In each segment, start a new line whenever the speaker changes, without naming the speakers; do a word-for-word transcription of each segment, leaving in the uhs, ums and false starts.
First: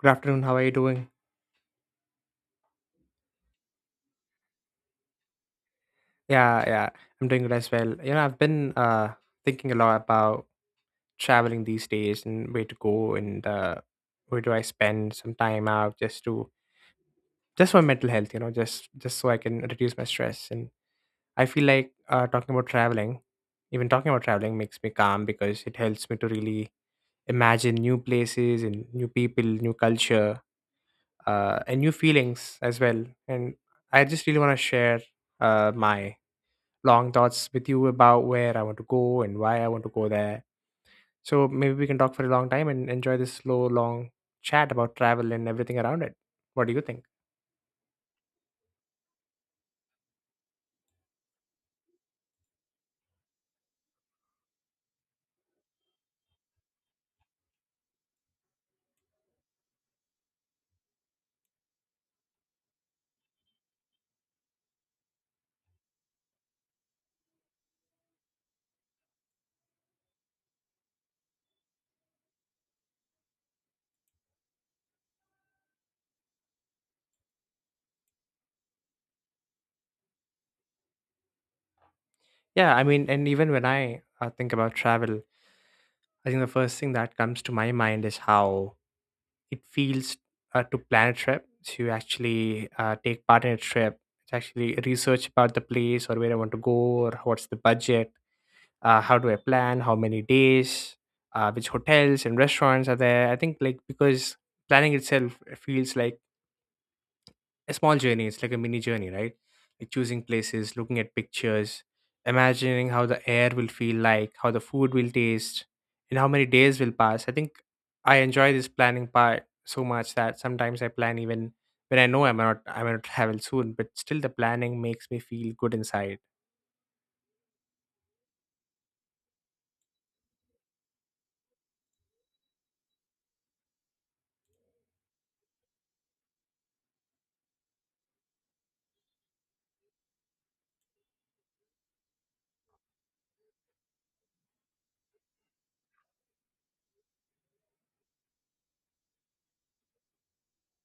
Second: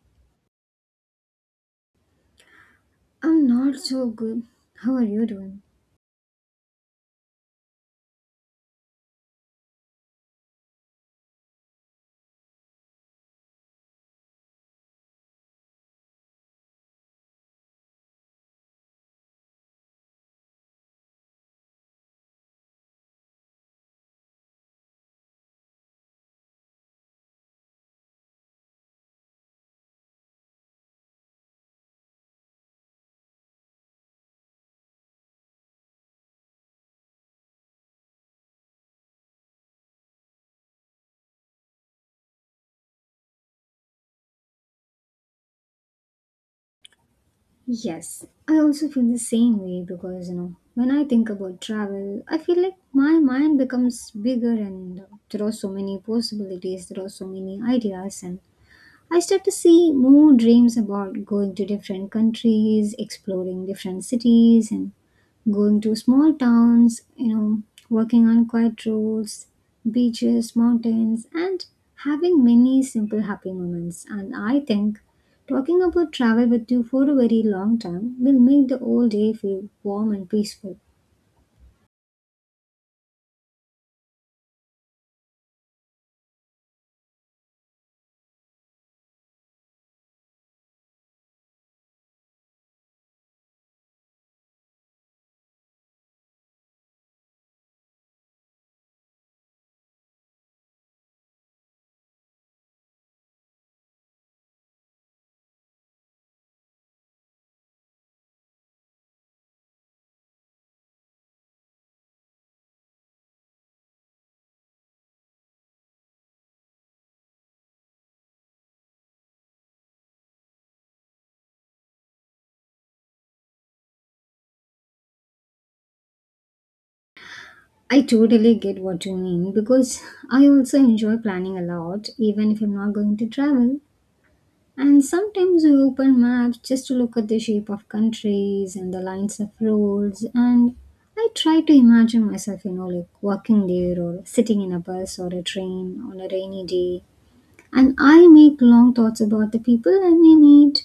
Good afternoon. How are you doing?
I'm not so good. How are you doing?
Yeah, yeah, I'm doing good as well. You know, I've been uh thinking a lot about traveling these days and where to go, and uh where do I spend some time out, just to just for mental health, you know, just just so I can reduce my stress. And I feel like uh talking about traveling, even talking about traveling makes me calm because it helps me to really imagine new places and new people, new culture, uh and new feelings as well. And I just really want to share uh my long thoughts with you about where I want to go and why I want to go there. So maybe we can talk for a long time and enjoy this slow, long chat about travel and everything around it. What do you think?
Yes, I also feel the same way because you know, when I think about travel, I feel like my mind becomes bigger and there are so many possibilities, there are so many ideas and I start to see more dreams about going to different countries, exploring different cities, and going to small towns, you know, working on quiet roads, beaches, mountains, and having many simple happy moments. And I think talking about travel with you for a very long time will make the whole day feel warm and peaceful.
Yeah, I mean, and even when I uh, think about travel, I think the first thing that comes to my mind is how it feels, uh, to plan a trip, to actually uh, take part in a trip, to actually research about the place or where I want to go or what's the budget, uh, how do I plan, how many days, uh, which hotels and restaurants are there. I think, like, because planning itself feels like a small journey. It's like a mini journey, right? Like choosing places, looking at pictures, imagining how the air will feel, like how the food will taste and how many days will pass. I think I enjoy this planning part so much that sometimes I plan even when I know I'm not, I'm going to travel soon, but still the planning makes me feel good inside.
I totally get what you mean because I also enjoy planning a lot, even if I'm not going to travel. And sometimes I open maps just to look at the shape of countries and the lines of roads. And I try to imagine myself, you know, like walking there or sitting in a bus or a train on a rainy day. And I make long thoughts about the people I may meet,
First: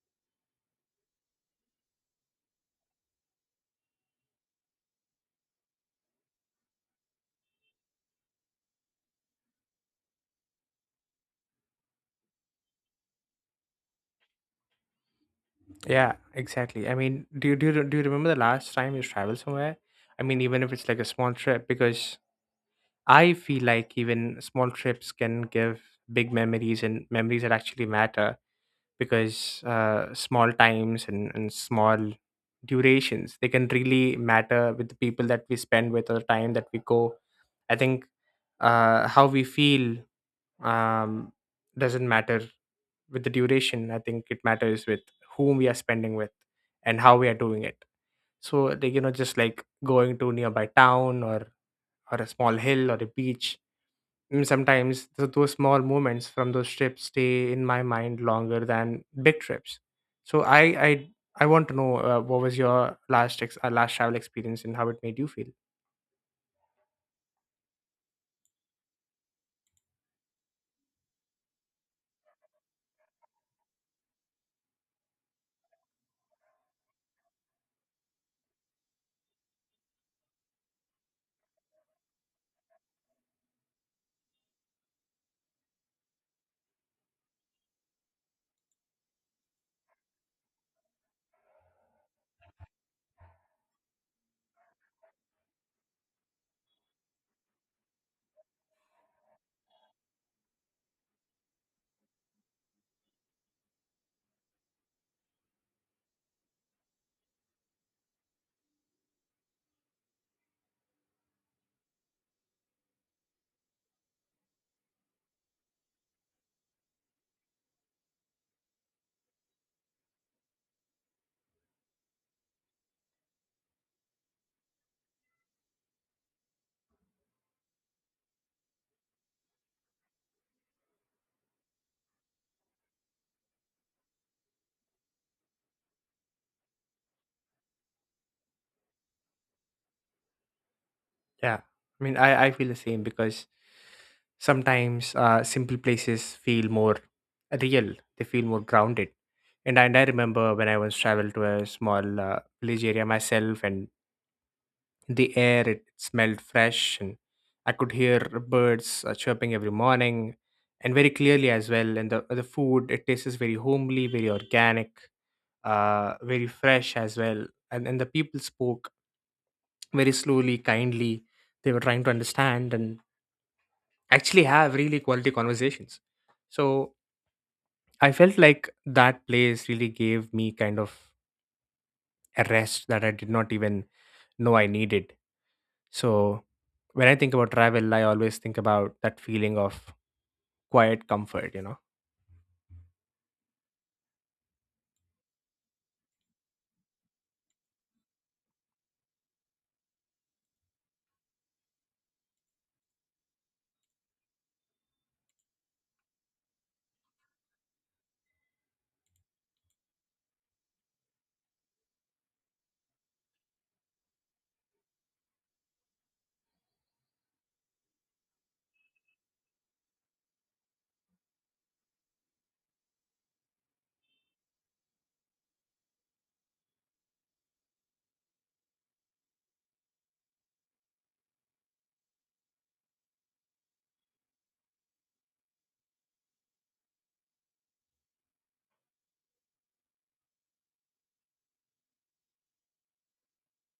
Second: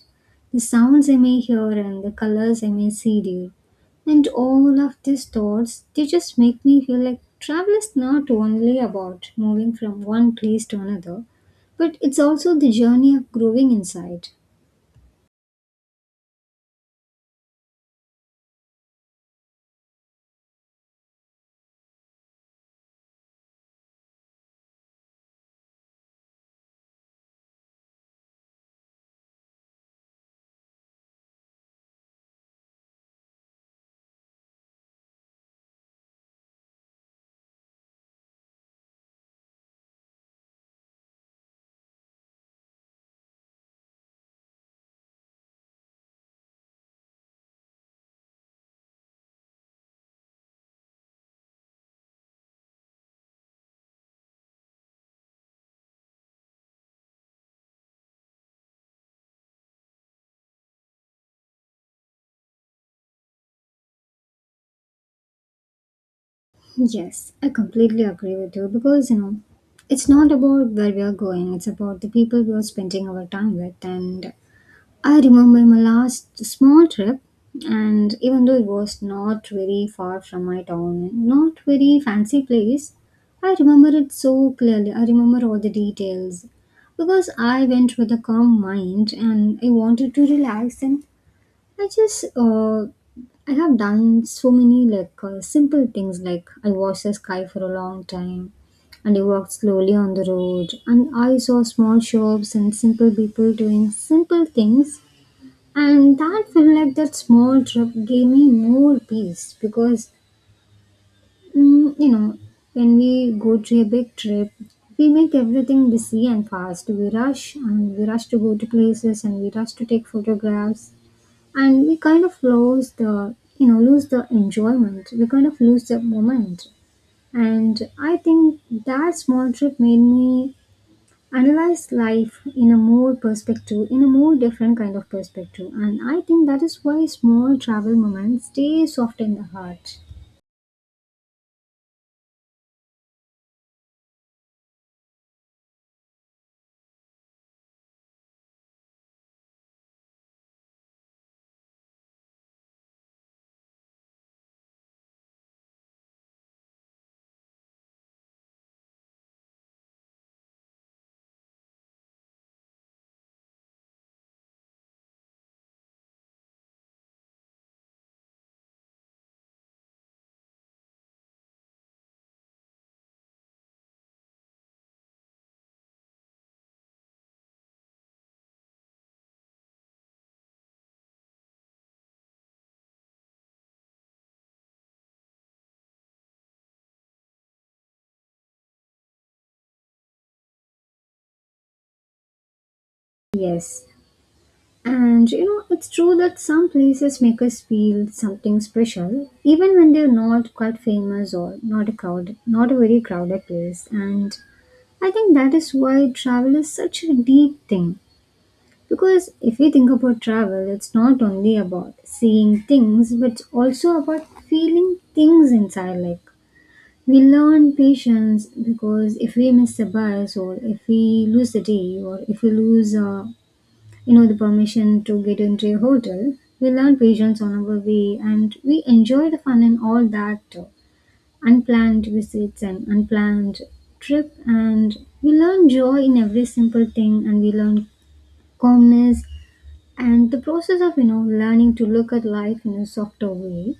the sounds I may hear, and the colors I may see there. And all of these thoughts, they just make me feel like travel is not only about moving from one place to another, but it's also the journey of growing inside.
Yeah, exactly. I mean, do you do you, do you remember the last time you traveled somewhere? I mean, even if it's like a small trip, because I feel like even small trips can give big memories and memories that actually matter. Because uh, small times and, and small durations, they can really matter with the people that we spend with or the time that we go. I think uh, how we feel um, doesn't matter with the duration. I think it matters with whom we are spending with and how we are doing it. So, like, you know, just like going to nearby town, or or a small hill or a beach. Mm, sometimes th- those small moments from those trips stay in my mind longer than big trips. So i i i want to know, uh, what was your last ex- uh, last travel experience and how it made you feel?
Yes, I completely agree with you because you know it's not about where we are going, it's about the people we are spending our time with, and I remember my last small trip, and even though it was not very far from my town, not very fancy place, I remember it so clearly. I remember all the details because I went with a calm mind and I wanted to relax, and I just uh, I have done so many like uh, simple things like I watched the sky for a long time and I walked slowly on the road and I saw small shops and simple people doing simple things, and that felt like that small trip gave me more peace because, mm, you know, when we go to a big trip, we make everything busy and fast. We rush and we rush to go to places and we rush to take photographs, and we kind of lose the, you know, lose the enjoyment. We kind of lose the moment. And I think that small trip made me analyze life in a more perspective, in a more different kind of perspective, and I think that is why small travel moments stay soft in the heart.
Yeah. I mean, I, I feel the same because sometimes uh, simple places feel more real, they feel more grounded. And I, and I remember when I once traveled to a small uh, village area myself, and the air, it smelled fresh, and I could hear birds uh, chirping every morning, and very clearly as well. And the the food, it tastes very homely, very organic, uh, very fresh as well. And and the people spoke very slowly, kindly. They were trying to understand, and actually have really quality conversations. So I felt like that place really gave me kind of a rest that I did not even know I needed. So when I think about travel, I always think about that feeling of quiet comfort, you know.
Yes. And you know it's true that some places make us feel something special even when they're not quite famous, or not a crowd, not a very crowded place. And I think that is why travel is such a deep thing. Because if we think about travel, it's not only about seeing things, but it's also about feeling things inside. Like, we learn patience, because if we miss a bus, or if we lose the day, or if we lose, uh, you know, the permission to get into a hotel, we learn patience on our way, and we enjoy the fun and all that uh, unplanned visits and unplanned trip, and we learn joy in every simple thing, and we learn calmness, and the process of you know learning to look at life in a softer way.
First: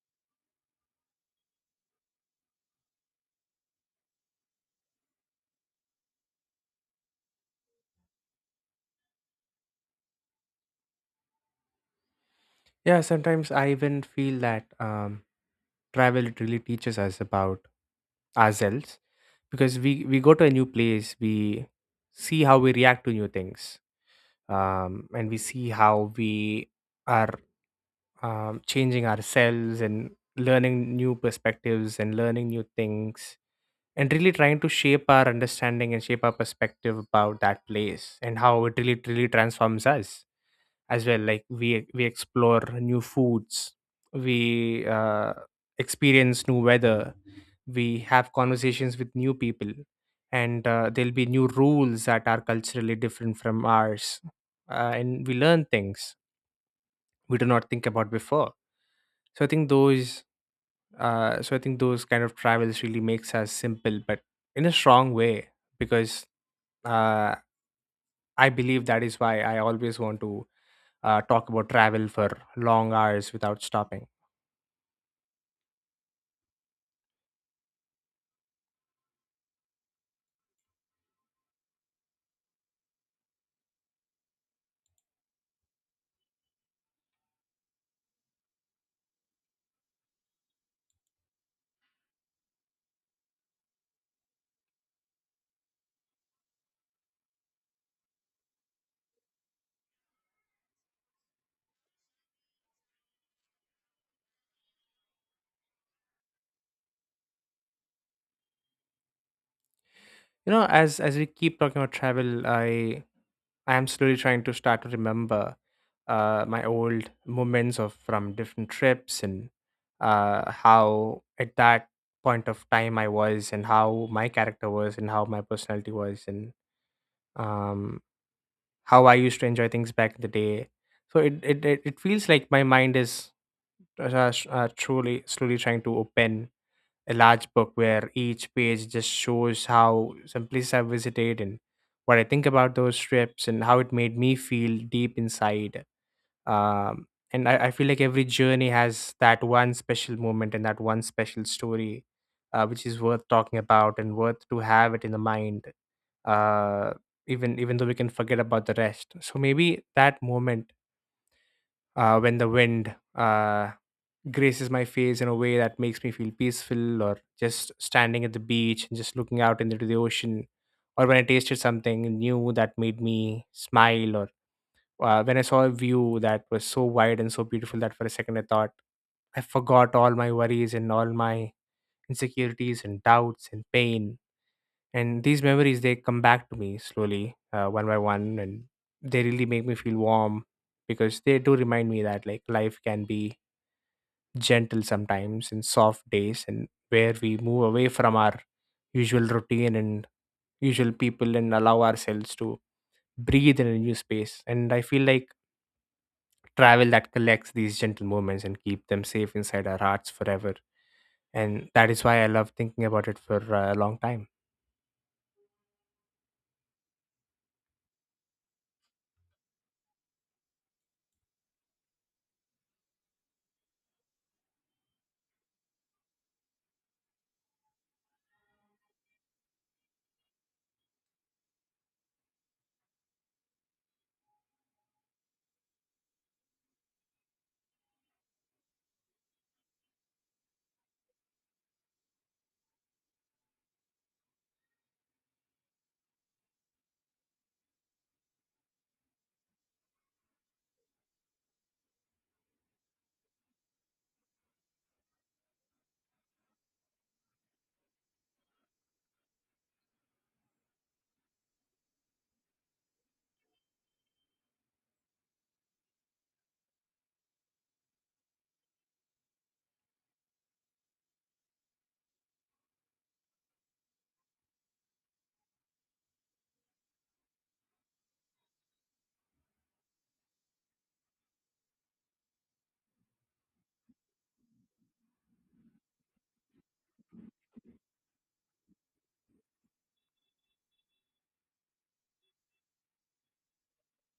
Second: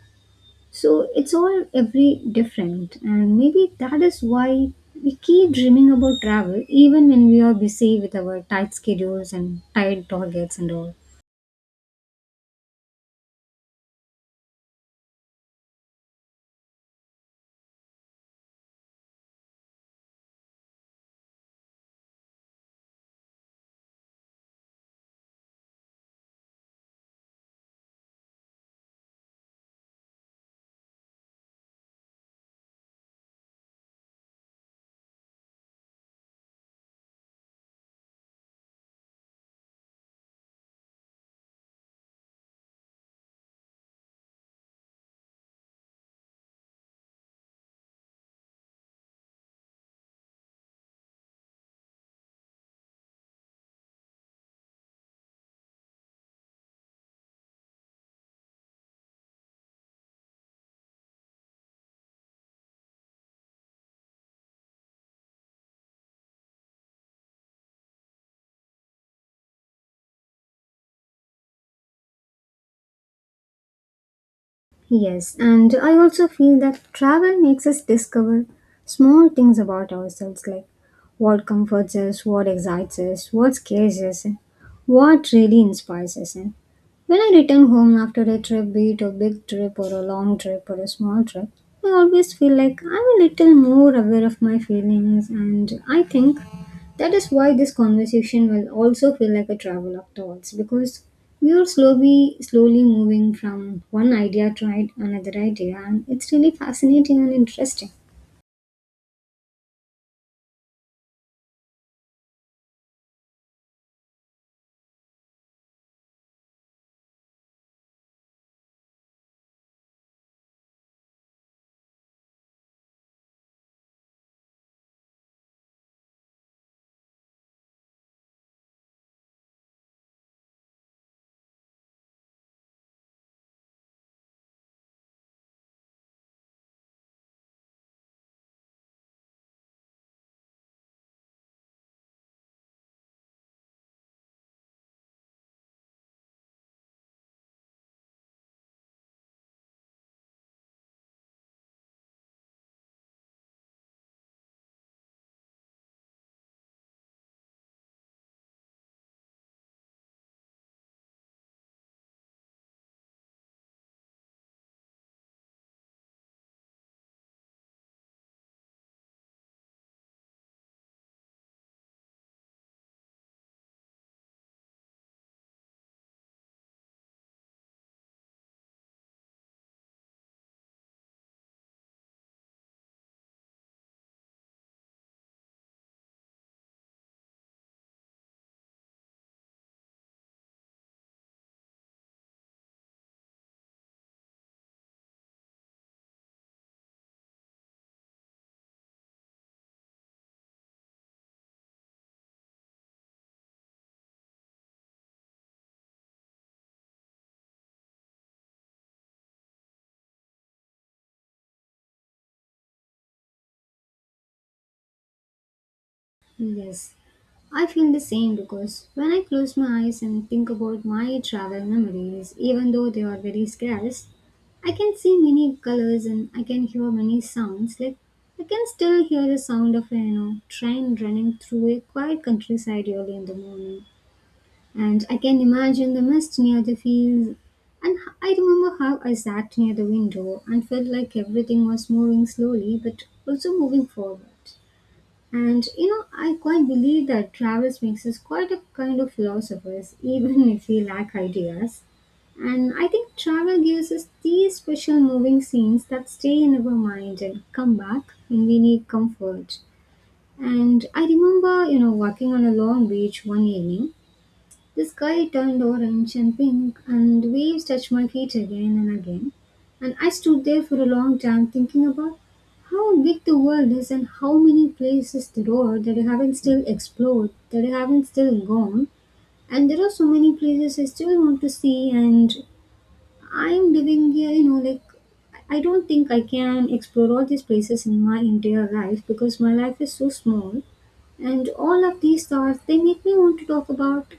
So it's all every different, and maybe that is why we keep dreaming about travel even when we are busy with our tight schedules and tight targets and all.
Yeah, sometimes I even feel that um, travel, it really teaches us about ourselves because we we go to a new place, we see how we react to new things. um, and we see how we are, um, changing ourselves and learning new perspectives and learning new things, and really trying to shape our understanding and shape our perspective about that place and how it really really transforms us as well. Like we we explore new foods, we uh, experience new weather, we have conversations with new people, and uh, there'll be new rules that are culturally different from ours, uh, and we learn things we do not think about before. So I think those uh, so i think those kind of travels really makes us simple but in a strong way, because uh, I believe that is why I always want to uh, talk about travel for long hours without stopping.
Yes, and I also feel that travel makes us discover small things about ourselves, like what comforts us, what excites us, what scares us, and what really inspires us. And when I return home after a trip, be it a big trip or a long trip or a small trip, I always feel like I'm a little more aware of my feelings, and I think that is why this conversation will also feel like a travel of thoughts, because we are slowly, slowly moving from one idea to another idea, and it's really fascinating and interesting.
You know, as as we keep talking about travel, I I am slowly trying to start to remember uh, my old moments of from different trips, and uh, how at that point of time I was and how my character was and how my personality was, and um, how I used to enjoy things back in the day. So it it it, it feels like my mind is uh, s- uh, truly slowly trying to open a large book where each page just shows how some places I visited and what I think about those trips and how it made me feel deep inside. Um, and I, I feel like every journey has that one special moment and that one special story, uh, which is worth talking about and worth to have it in the mind. Uh, even even though we can forget about the rest. So maybe that moment, uh, when the wind uh, graces my face in a way that makes me feel peaceful, or just standing at the beach and just looking out into the ocean, or when I tasted something new that made me smile, or uh, when I saw a view that was so wide and so beautiful that for a second I thought I forgot all my worries and all my insecurities and doubts and pain. And these memories, they come back to me slowly, uh, one by one, and they really make me feel warm because they do remind me that, like, life can be gentle sometimes in soft days, and where we move away from our usual routine and usual people and allow ourselves to breathe in a new space. And I feel like travel that collects these gentle moments and keep them safe inside our hearts forever. And that is why I love thinking about it for uh, a long time.
Yes. I feel the same, because when I close my eyes and think about my travel memories, even though they are very scarce, I can see many colors and I can hear many sounds. Like, I can still hear the sound of a, you know, train running through a quiet countryside early in the morning, and I can imagine the mist near the fields. And h- I remember how I sat near the window and felt like everything was moving slowly but also moving forward. And you know, I quite believe that Travis makes us quite a kind of philosophers, even if we lack ideas. And I think travel gives us these special moving scenes that stay in our mind and come back when we need comfort. And I remember, you know, walking on a long beach one evening, the sky turned orange and pink, and the waves touched my feet again and again. And I stood there for a long time thinking about how big the world is and how many places there are that I haven't still explored, that I haven't still gone. And there are so many places I still want to see, and I'm living here, you know, like, I don't think I can explore all these places in my entire life because my life is so small. And all of these thoughts, they make me want to talk about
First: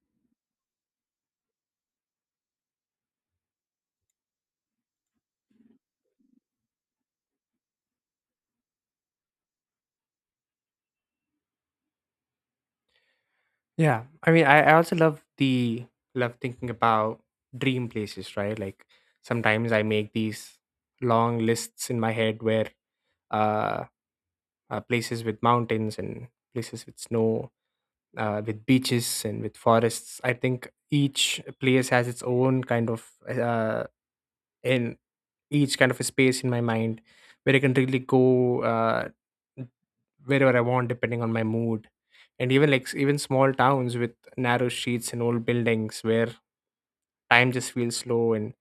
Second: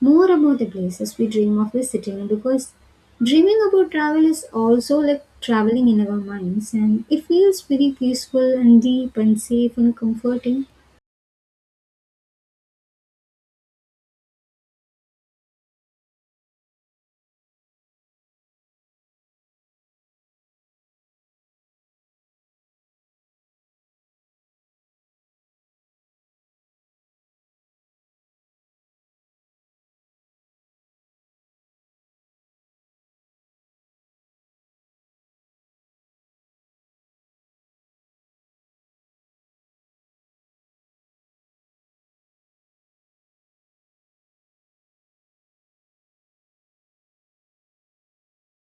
more about the places we dream of visiting, because dreaming about travel is also like traveling in our minds, and it feels very peaceful and deep and safe and comforting.
Yeah, I mean, I, I also love the love thinking about dream places, right? Like sometimes I make these long lists in my head, where uh uh, places with mountains and places with snow, uh, with beaches and with forests. I think each place has its own kind of, uh, in each kind of a space in my mind where I can really go uh, wherever I want, depending on my mood. And even like s- even small towns with narrow streets and old buildings where time just feels slow, and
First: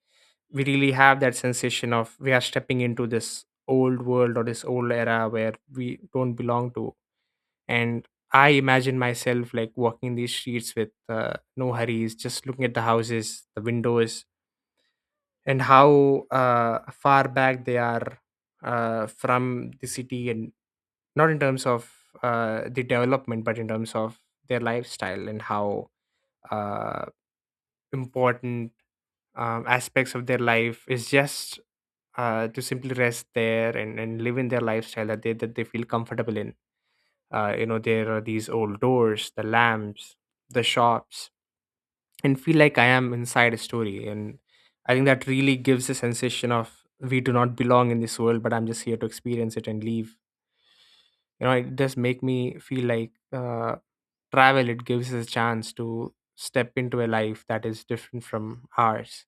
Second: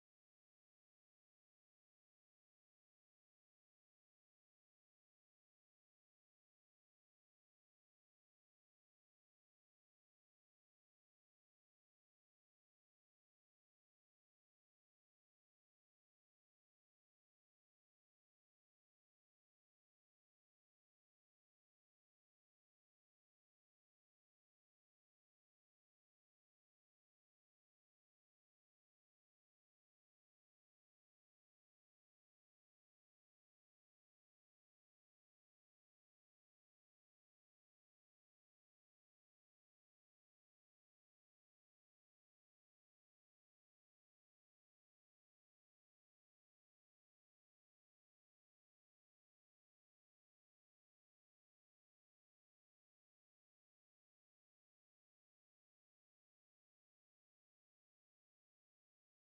we really have that sensation of we are stepping into this old world or this old era where we don't belong to. And I imagine myself, like, walking these streets with uh, no hurries, just looking at the houses, the windows, and how uh, far back they are, uh, from the city, and not in terms of uh, the development but in terms of their lifestyle and how uh, important um, aspects of their life is, just uh, to simply rest there and, and live in their lifestyle that they that they feel comfortable in. Uh, you know, there are these old doors, the lamps, the shops, and feel like I am inside a story. And I think that really gives a sensation of we do not belong in this world, but I'm just here to experience it and leave. You know, it does make me feel like uh, travel, it gives us a chance to step into a life that is different from ours.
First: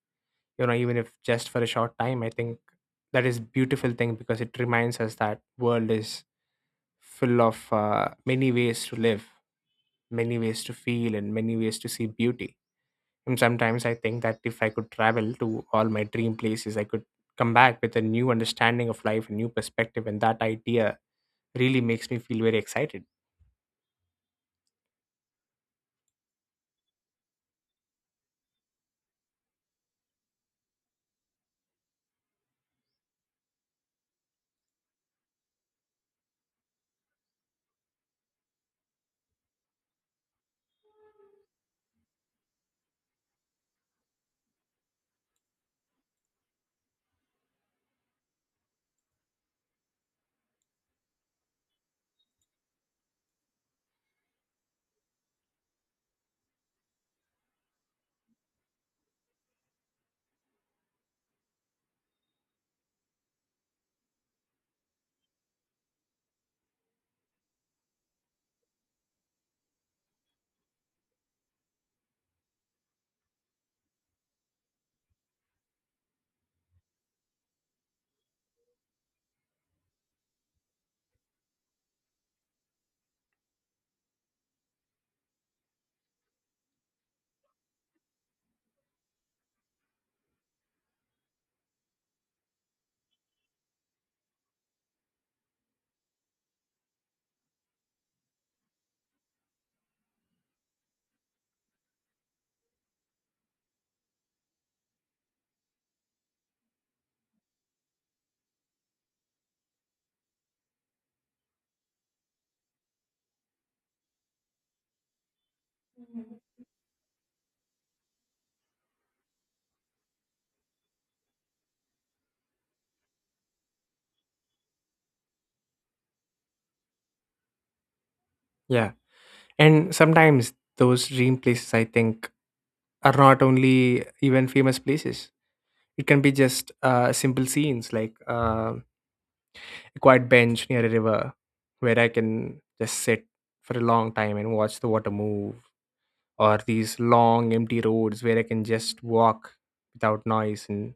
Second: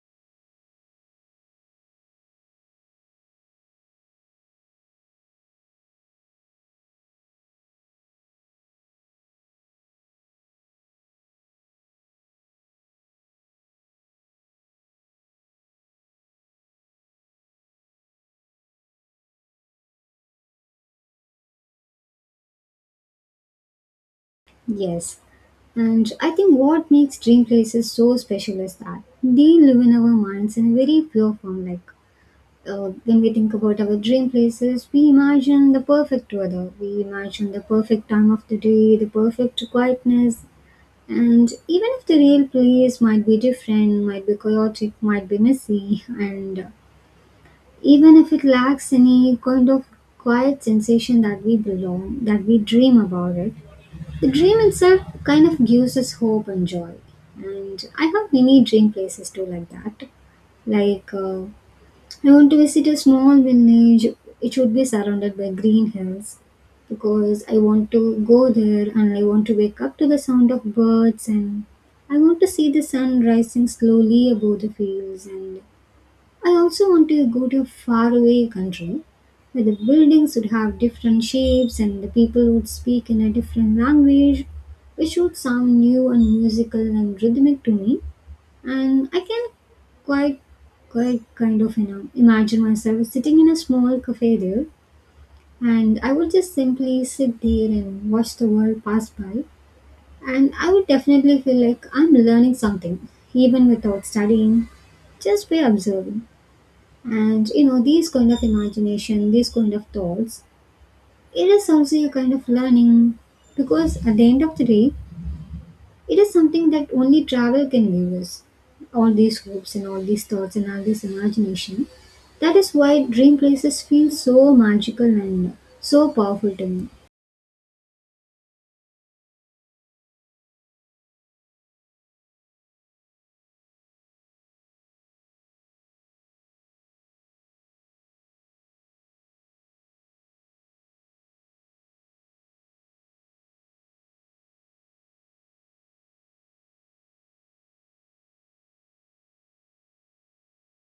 You know, even if just for a short time, I think that is beautiful thing because it reminds us that world is full of uh, many ways to live, many ways to feel, and many ways to see beauty. And sometimes I think that if I could travel to all my dream places, I could come back with a new understanding of life, a new perspective, and that idea really makes me feel very excited.
Yes. And I think what makes dream places so special is that they live in our minds in a very pure form. Like, uh, when we think about our dream places, we imagine the perfect weather, we imagine the perfect time of the day, the perfect quietness. And even if the real place might be different, might be chaotic, might be messy, and even if it lacks any kind of quiet sensation that we belong, that we dream about it, the dream itself kind of gives us hope and joy. And I have many dream places too, like that. Like uh, I want to visit a small village. It should be surrounded by green hills, because I want to go there and I want to wake up to the sound of birds, and I want to see the sun rising slowly above the fields. And I also want to go to a faraway country where the buildings would have different shapes and the people would speak in a different language which would sound new and musical and rhythmic to me. And I can quite, quite kind of, you know, imagine myself sitting in a small cafe there, and I would just simply sit there and watch the world pass by. And I would definitely feel like I'm learning something, even without studying, just by observing. And you know, these kind of imagination, these kind of thoughts, it is also a kind of learning, because at the end of the day, it is something that only travel can give us. All these hopes and all these thoughts and all this imagination. That is why dream places feel so magical and so powerful to me.
Yeah. And sometimes those dream places, I think, are not only even famous places. It can be just uh, simple scenes like uh, a quiet bench near a river where I can just sit for a long time and watch the water move, or these long empty roads where I can just walk without noise, and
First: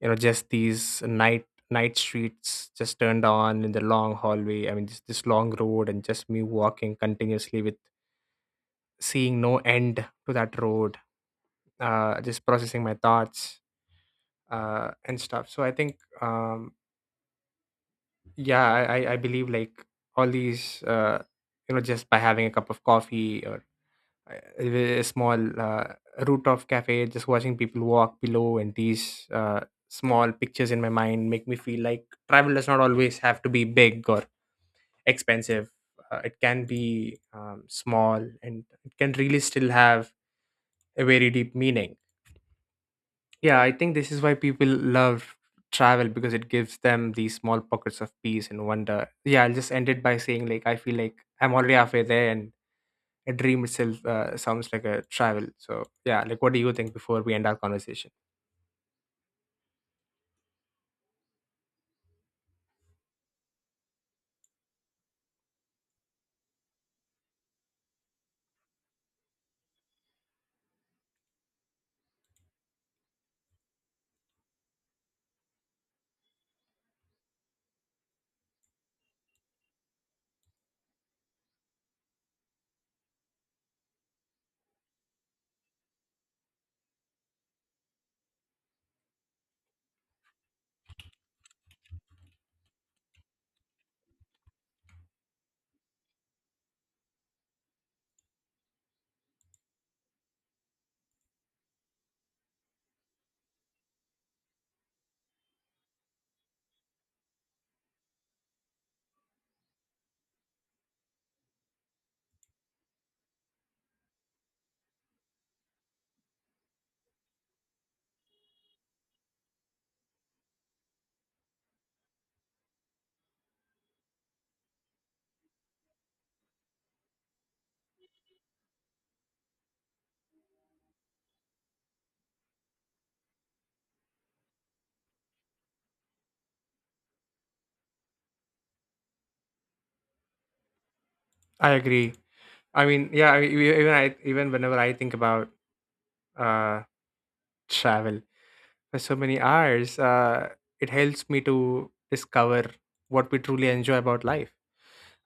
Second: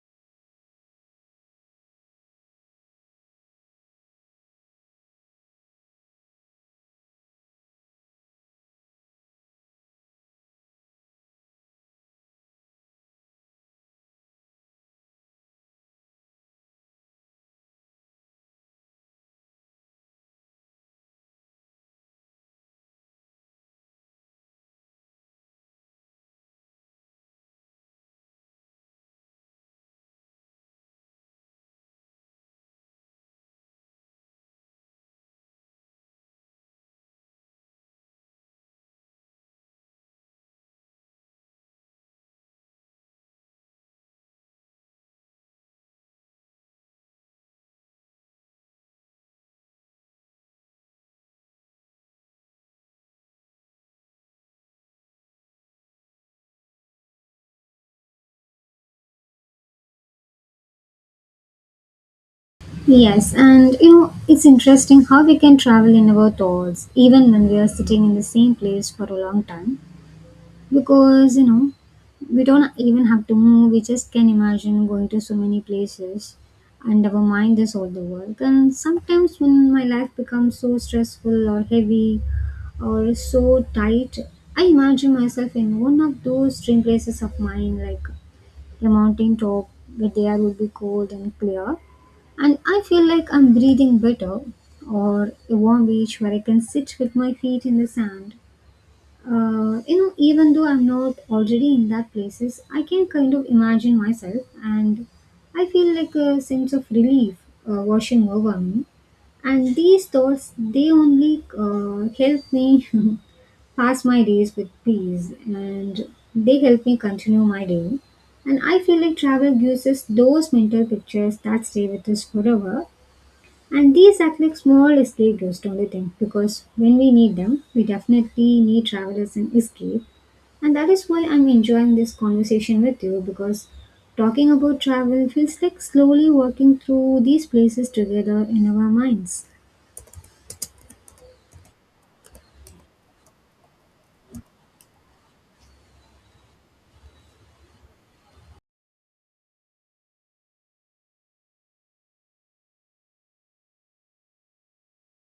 you know just these night night streets just turned on in the long hallway. I mean, just this long road and just me walking continuously with seeing no end to that road, uh, just processing my thoughts, uh, and stuff. So I think. Um, yeah, i i I believe, like, all these uh you know just by having a cup of coffee, or uh, a small, uh, rooftop cafe, just watching people walk below, and these uh, small pictures in my mind make me feel like travel does not always have to be big or expensive. Uh, it can be um, small, and it can really still have a very deep meaning. Yeah, I think this is why people love travel, because it gives them these small pockets of peace and wonder. Yeah, I'll just end it by saying, like, I feel like I'm already halfway there, and a dream itself uh, sounds like a travel. So, yeah, like, what do you think before we end our conversation?
Yes, and you know, it's interesting how we can travel in our thoughts even when we are sitting in the same place for a long time. Because, you know, we don't even have to move, we just can imagine going to so many places, and our mind is all the work. And sometimes when my life becomes so stressful or heavy or so tight, I imagine myself in one of those dream places of mine, like a mountain top where the air would be cold and clear and I feel like I'm breathing better, or a warm beach where I can sit with my feet in the sand. Uh, you know, even though I'm not already in that places, I can kind of imagine myself, and I feel like a sense of relief uh, washing over me. And these thoughts, they only uh, help me pass my days with peace, and they help me continue my day. And I feel like travel gives us those mental pictures that stay with us forever, and these act like small escape routes, don't you think? Because when we need them, we definitely need travel as an escape. And that is why I'm enjoying this conversation with you, because talking about travel feels like slowly working through these places together in our minds.
I agree. I mean, yeah, I mean, e- even I even whenever I think about uh travel, for so many hours, uh, it helps me to discover what we truly enjoy about life.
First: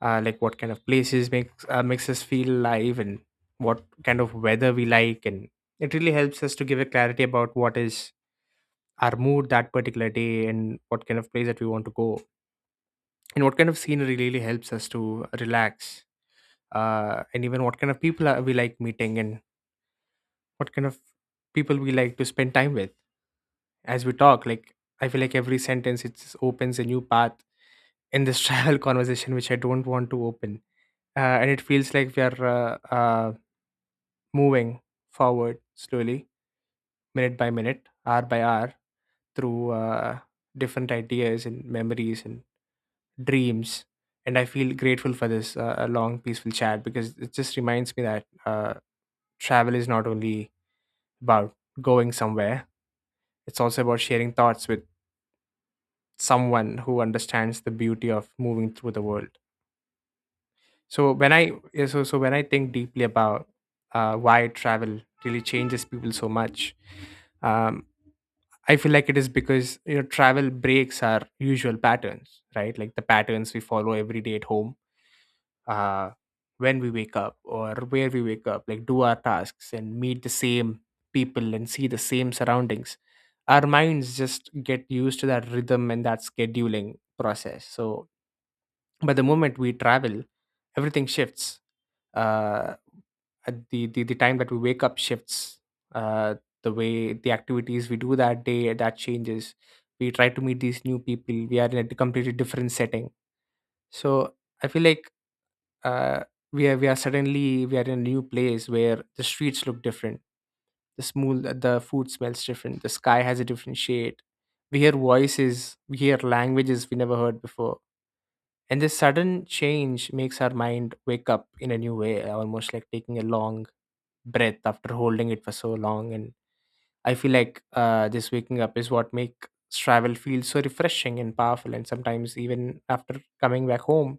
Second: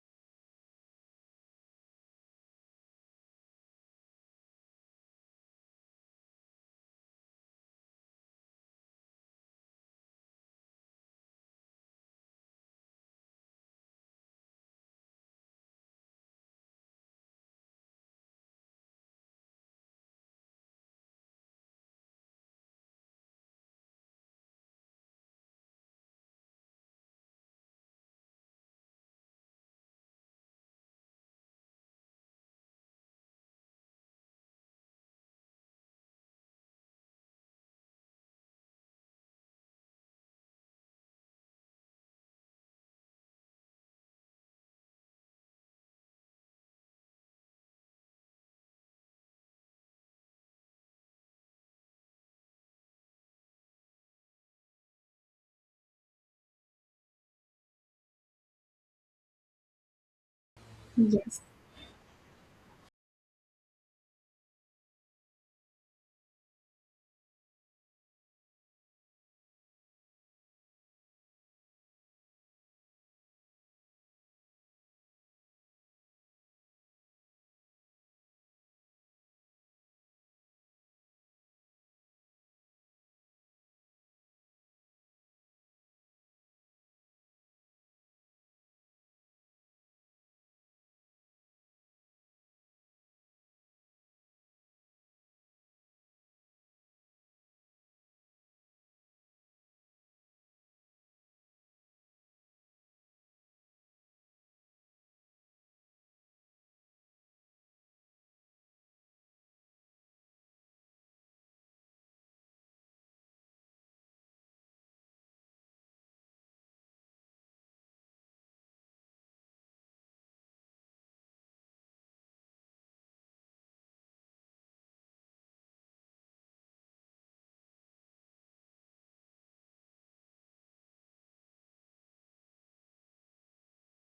Uh, like, what kind of places makes uh, makes us feel alive, and what kind of weather we like, and it really helps us to give a clarity about what is our mood that particular day, and what kind of place that we want to go, and what kind of scenery really helps us to relax, uh, and even what kind of people are we like meeting, and what kind of people we like to spend time with as we talk. Like, I feel like every sentence, it just opens a new path in this travel conversation, which I don't want to open. Uh, and it feels like we are uh, uh, moving forward slowly, minute by minute, hour by hour, through uh, different ideas and memories and dreams. And I feel grateful for this uh, a long peaceful chat, because it just reminds me that uh, travel is not only about going somewhere. It's also about sharing thoughts with someone who understands the beauty of moving through the world. So when
Yes.
I Yeah, so so when I think deeply about uh, why travel really changes people so much, um, I feel like it is because you know travel breaks our usual patterns, right? Like, the patterns we follow every day at home, uh, when we wake up, or where we wake up, like, do our tasks and meet the same people and see the same surroundings. Our minds just get used to that rhythm and that scheduling process. So, but the moment we travel, everything shifts. Uh, at the, the the time that we wake up shifts. Uh, the way, the activities we do that day, that changes. We try to meet these new people. We are in a completely different setting. So I feel like uh, we are we are suddenly we are in a new place where the streets look different. The small the food smells different. The sky has a different shade. We hear voices. We hear languages we never heard before. And this sudden change makes our mind wake up in a new way, almost like taking a long breath after holding it for so long. And I feel like uh, this waking up is what makes travel feel so refreshing and powerful. And sometimes, even after coming back home,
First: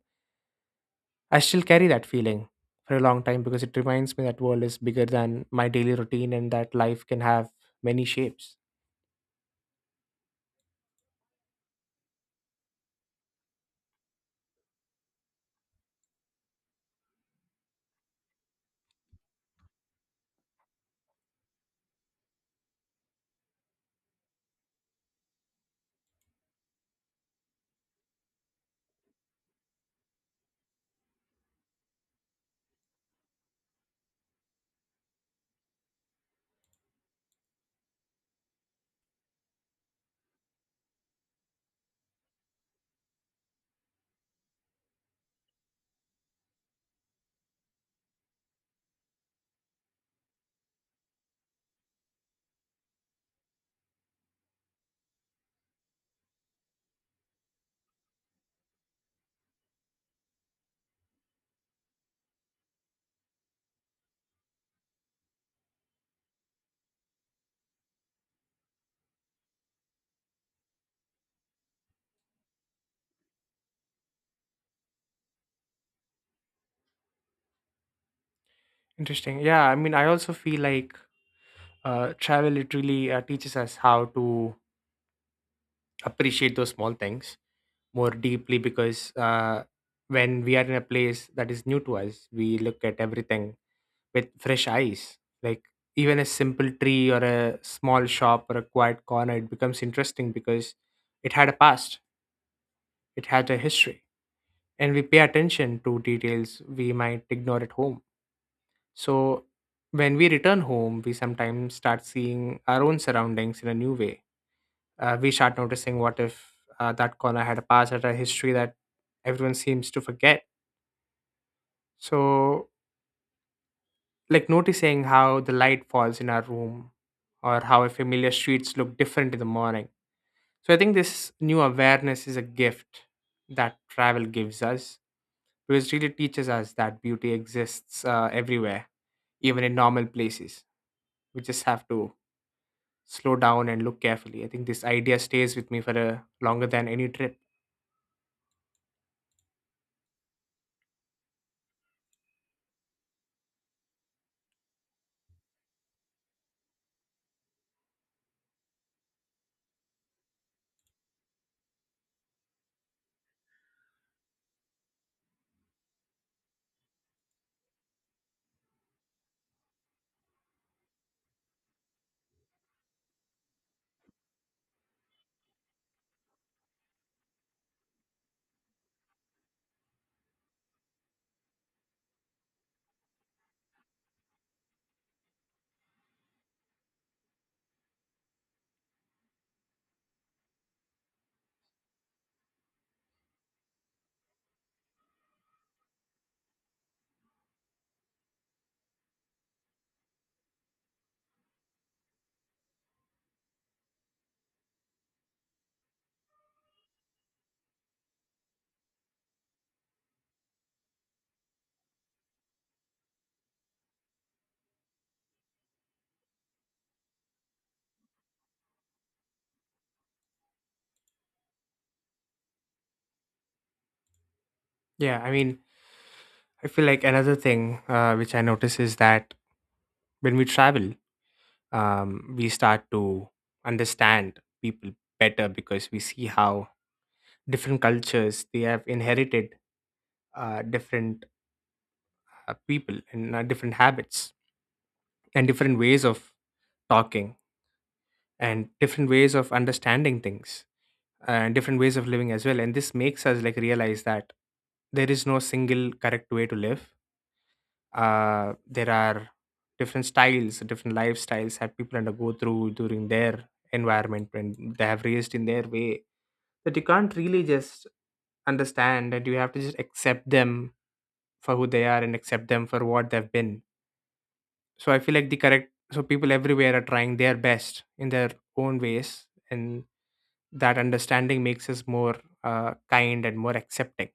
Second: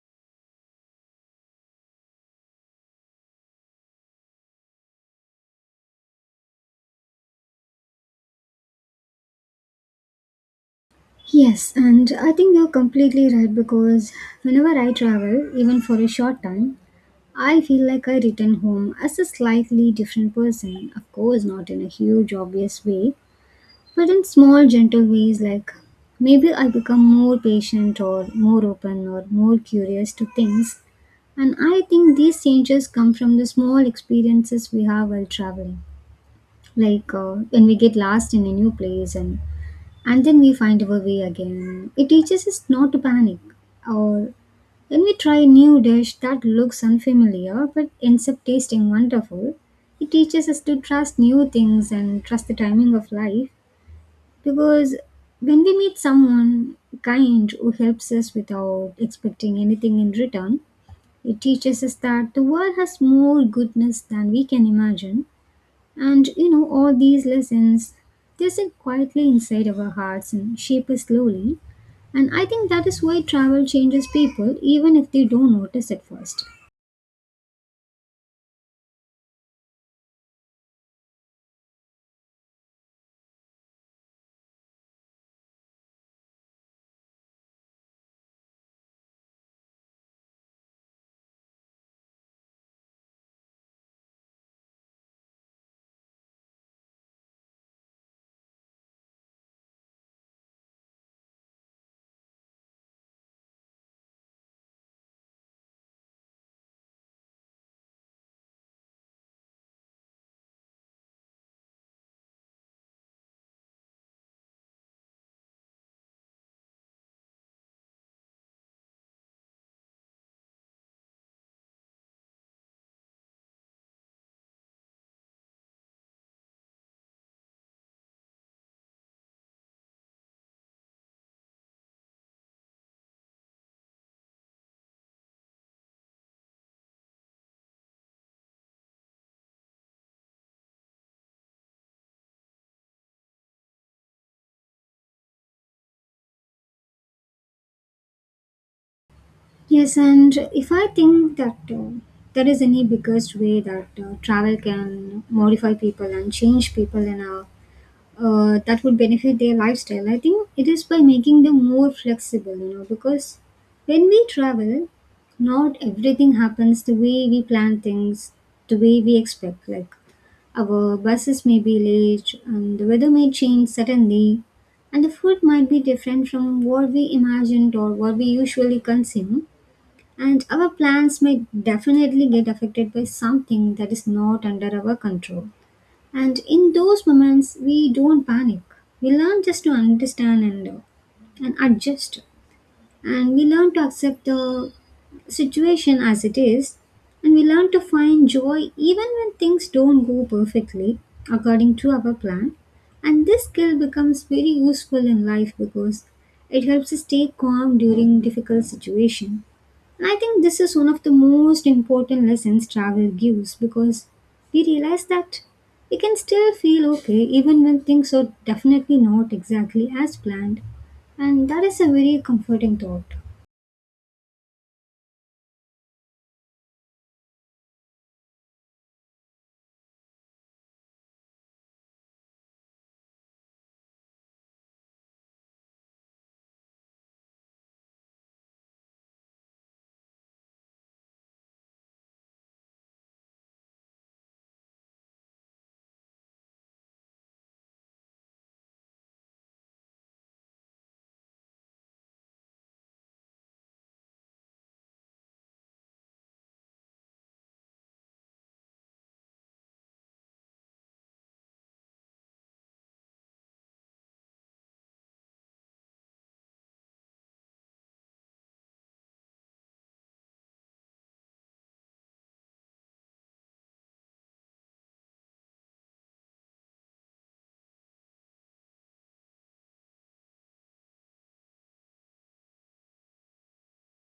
I still carry that feeling for a long time, because it reminds me that world is bigger than my daily routine, and that life can have many shapes.
Yes, and I think you're completely right, because whenever I travel, even for a short time, I feel like I return home as a slightly different person. Of course, not in a huge, obvious way, but in small gentle ways like maybe I become more patient or more open or more curious to things and I think these changes come from the small experiences we have while traveling like uh, when we get lost in a new place and and then we find our way again. It teaches us not to panic. Or when we try a new dish that looks unfamiliar but ends up tasting wonderful, it teaches us to trust new things and trust the timing of life. Because when we meet someone kind who helps us without expecting anything in return, it teaches us that the world has more goodness than we can imagine. And you know, all these lessons, they sit quietly inside our hearts and shape us slowly. And I think that is why travel changes people, even if they don't notice at first.
Interesting. Yeah, I mean, I also feel like uh, travel, it really uh, teaches us how to appreciate those small things more deeply, because uh, when we are in a place that is new to us, we look at everything with fresh eyes. Like, even a simple tree or a small shop or a quiet corner, it becomes interesting because it had a past, it had a history, and we pay attention to details we might ignore at home. So, when we return home, we sometimes start seeing our own surroundings in a new way. Uh, we start noticing, what if uh, that corner had a past or a history that everyone seems to forget. So, like, noticing how the light falls in our room, or how a familiar streets look different in the morning. So, I think this new awareness is a gift that travel gives us, because it really teaches us that beauty exists uh, everywhere, even in normal places. We just have to slow down and look carefully. I think this idea stays with me for a longer than any trip.
Yes, and if I think that uh, there is any biggest way that uh, travel can modify people and change people in a uh, that would benefit their lifestyle. I think it is by making them more flexible, you know, because when we travel, not everything happens the way we plan things, the way we expect. Like our buses may be late, and the weather may change suddenly, and the food might be different from what we imagined or what we usually consume. And our plans may definitely get affected by something that is not under our control. And in those moments, we don't panic. We learn just to understand and, uh, and adjust. And we learn to accept the situation as it is. And we learn to find joy even when things don't go perfectly according to our plan. And this skill becomes very useful in life because it helps us stay calm during difficult situations. And I think this is one of the most important lessons travel gives because we realize that we can still feel okay even when things are definitely not exactly as planned, and that is a very comforting thought.
Yeah, I mean, I feel like another thing uh, which I notice is that when we travel, um, we start to understand people better, because we see how different cultures they have inherited uh, different uh, people, and uh, different habits, and different ways of talking, and different ways of understanding things, and different ways of living as well. And this makes us, like, realize that there is no single correct way to live. Uh, there are different styles, different lifestyles that people undergo through during their environment when they have raised in their way, that you can't really just understand, and you have to just accept them for who they are, and accept them for what they've been. So I feel like the correct so people everywhere are trying their best in their own ways, and that understanding makes us more uh, kind and more accepting.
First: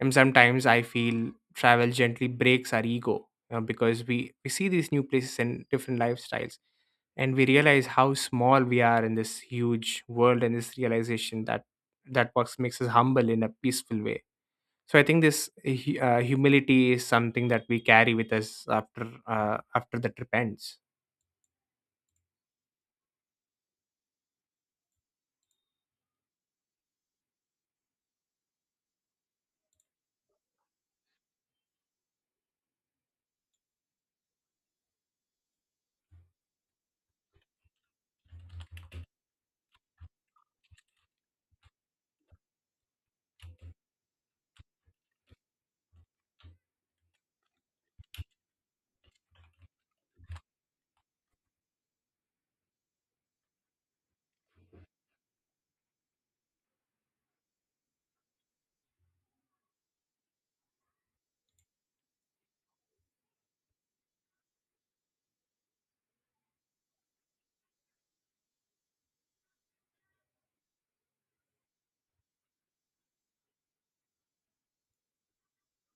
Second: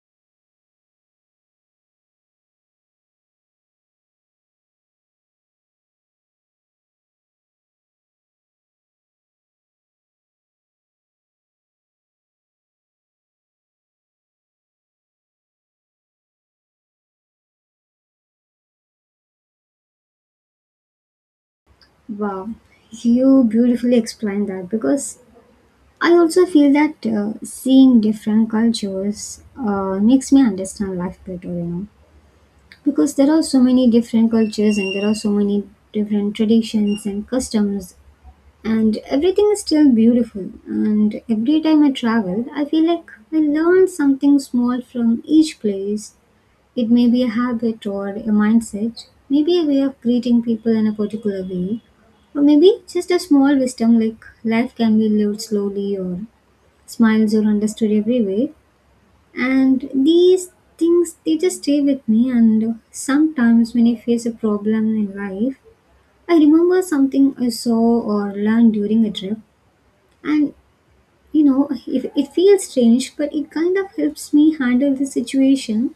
And sometimes I feel travel gently breaks our ego, you know, because we we see these new places and different lifestyles, and we realize how small we are in this huge world, and this realization, that that box, makes us humble in a peaceful way. So I think this hu- uh, humility is something that we carry with us after uh, after the trip ends.
Wow, you beautifully explained that because I also feel that uh, seeing different cultures uh, makes me understand life better, you know, because there are so many different cultures and there are so many different traditions and customs and everything is still beautiful. And every time I travel, I feel like I learn something small from each place. It may be a habit or a mindset, maybe a way of greeting people in a particular way, or maybe just a small wisdom like life can be lived slowly or smiles are understood everywhere. And these things they just stay with me and sometimes when I face a problem in life, I remember something I saw or learned during a trip and you know, it, it feels strange, but it kind of helps me handle the situation.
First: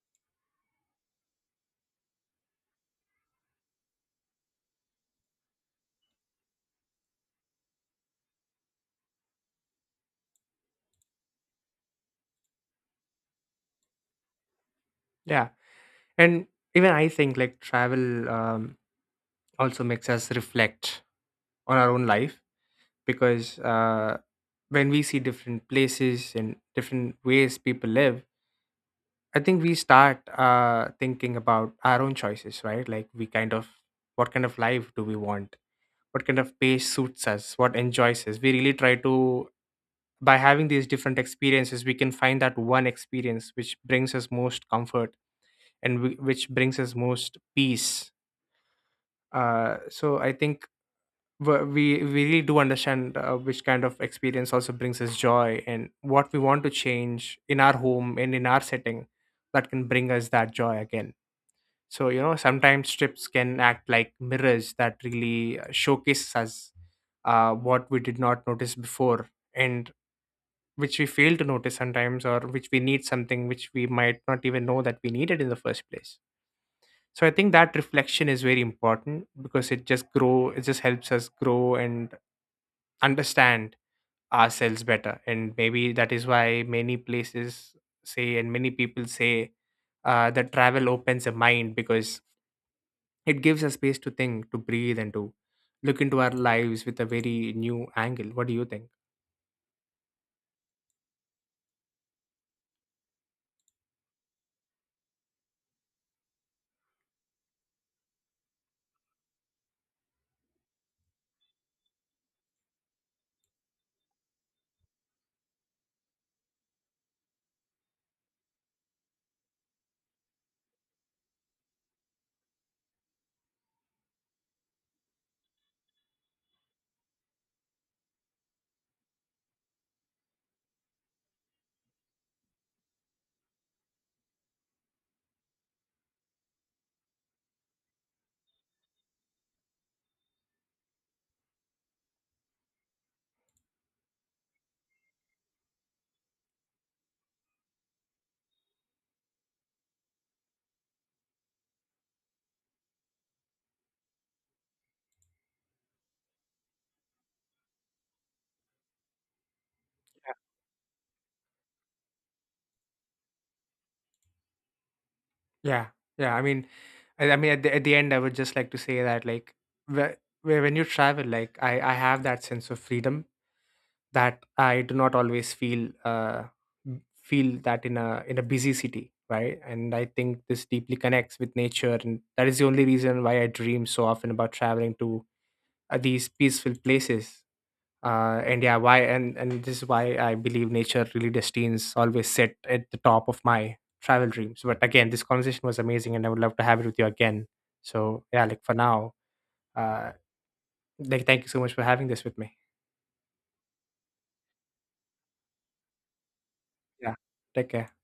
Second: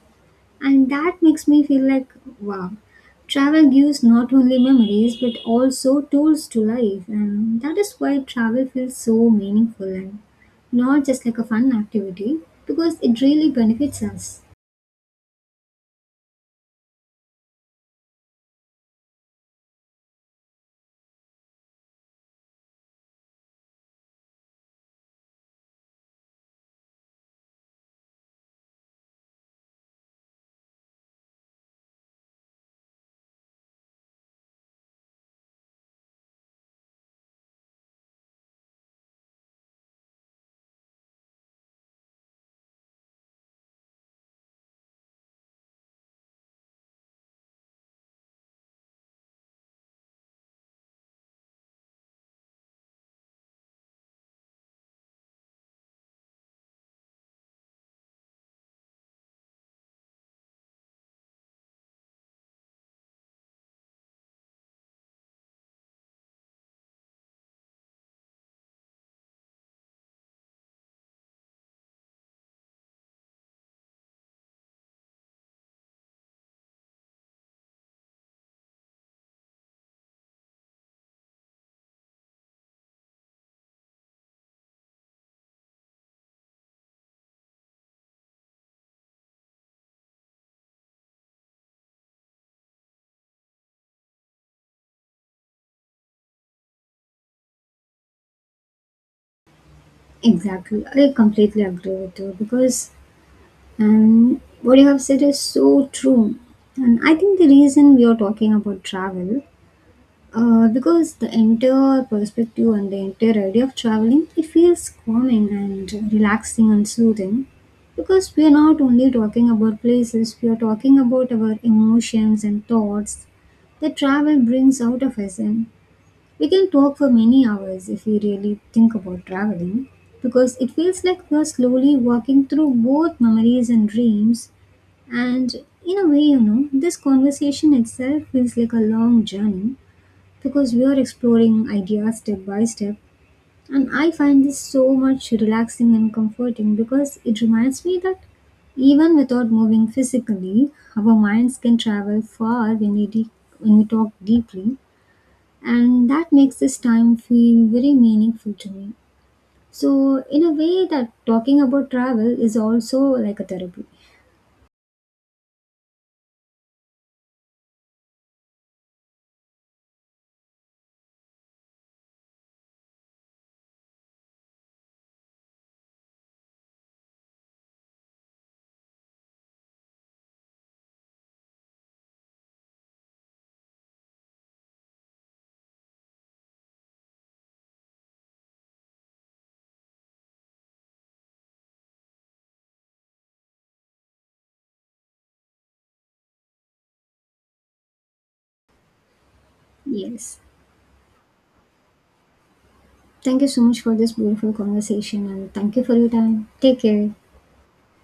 And that makes me feel like, wow, travel gives not only memories but also tools to life. And that is why travel feels so meaningful and not just like a fun activity because it really benefits us.
Yeah. And even, I think, like, travel, um, also makes us reflect on our own life, because uh, when we see different places and different ways people live, I think we start uh, thinking about our own choices, right? Like, we kind of, what kind of life do we want, what kind of pace suits us, what enjoys us. We really try to, by having these different experiences, we can find that one experience which brings us most comfort, and w- which brings us most peace. Uh, so I think, w- we we really do understand uh, which kind of experience also brings us joy, and what we want to change in our home and in our setting that can bring us that joy again. So, you know sometimes trips can act like mirrors that really uh, showcases us uh, what we did not notice before, and which we fail to notice sometimes, or which we need something which we might not even know that we needed in the first place. So I think that reflection is very important, because it just grow it just helps us grow and understand ourselves better. And maybe that is why many places say, and many people say uh, that travel opens the mind, because it gives us space to think, to breathe, and to look into our lives with a very new angle. What do you think?
Exactly. I completely agree with you because um, what you have said is so true. And I think the reason we are talking about travel, uh, because the entire perspective and the entire idea of traveling, it feels calming and relaxing and soothing. Because we are not only talking about places, we are talking about our emotions and thoughts that travel brings out of us. And we can talk for many hours if we really think about traveling, because it feels like we are slowly walking through both memories and dreams. And in a way, you know, this conversation itself feels like a long journey because we are exploring ideas step by step. And I find this so much relaxing and comforting because it reminds me that even without moving physically, our minds can travel far when we, de- when we talk deeply, and that makes this time feel very meaningful to me. So, in a way, that talking about travel is also like a therapy.
Yeah, yeah. I mean, I, I mean, at the, at the end, I would just like to say that, like, wh- wh- when you travel, like, I I have that sense of freedom that I do not always feel uh m- feel that in a in a busy city, right? And I think this deeply connects with nature, and that is the only reason why I dream so often about traveling to uh, these peaceful places. Uh, and yeah, why and and this is why I believe nature really destines always sit at the top of my travel dreams. But again, this conversation was amazing, and I would love to have it with you again. So, yeah, like, for now, uh
Yes.
like, thank you so much for having this with me.
Thank you so much for this beautiful conversation and thank you for your time. Take care.
Yeah, take care.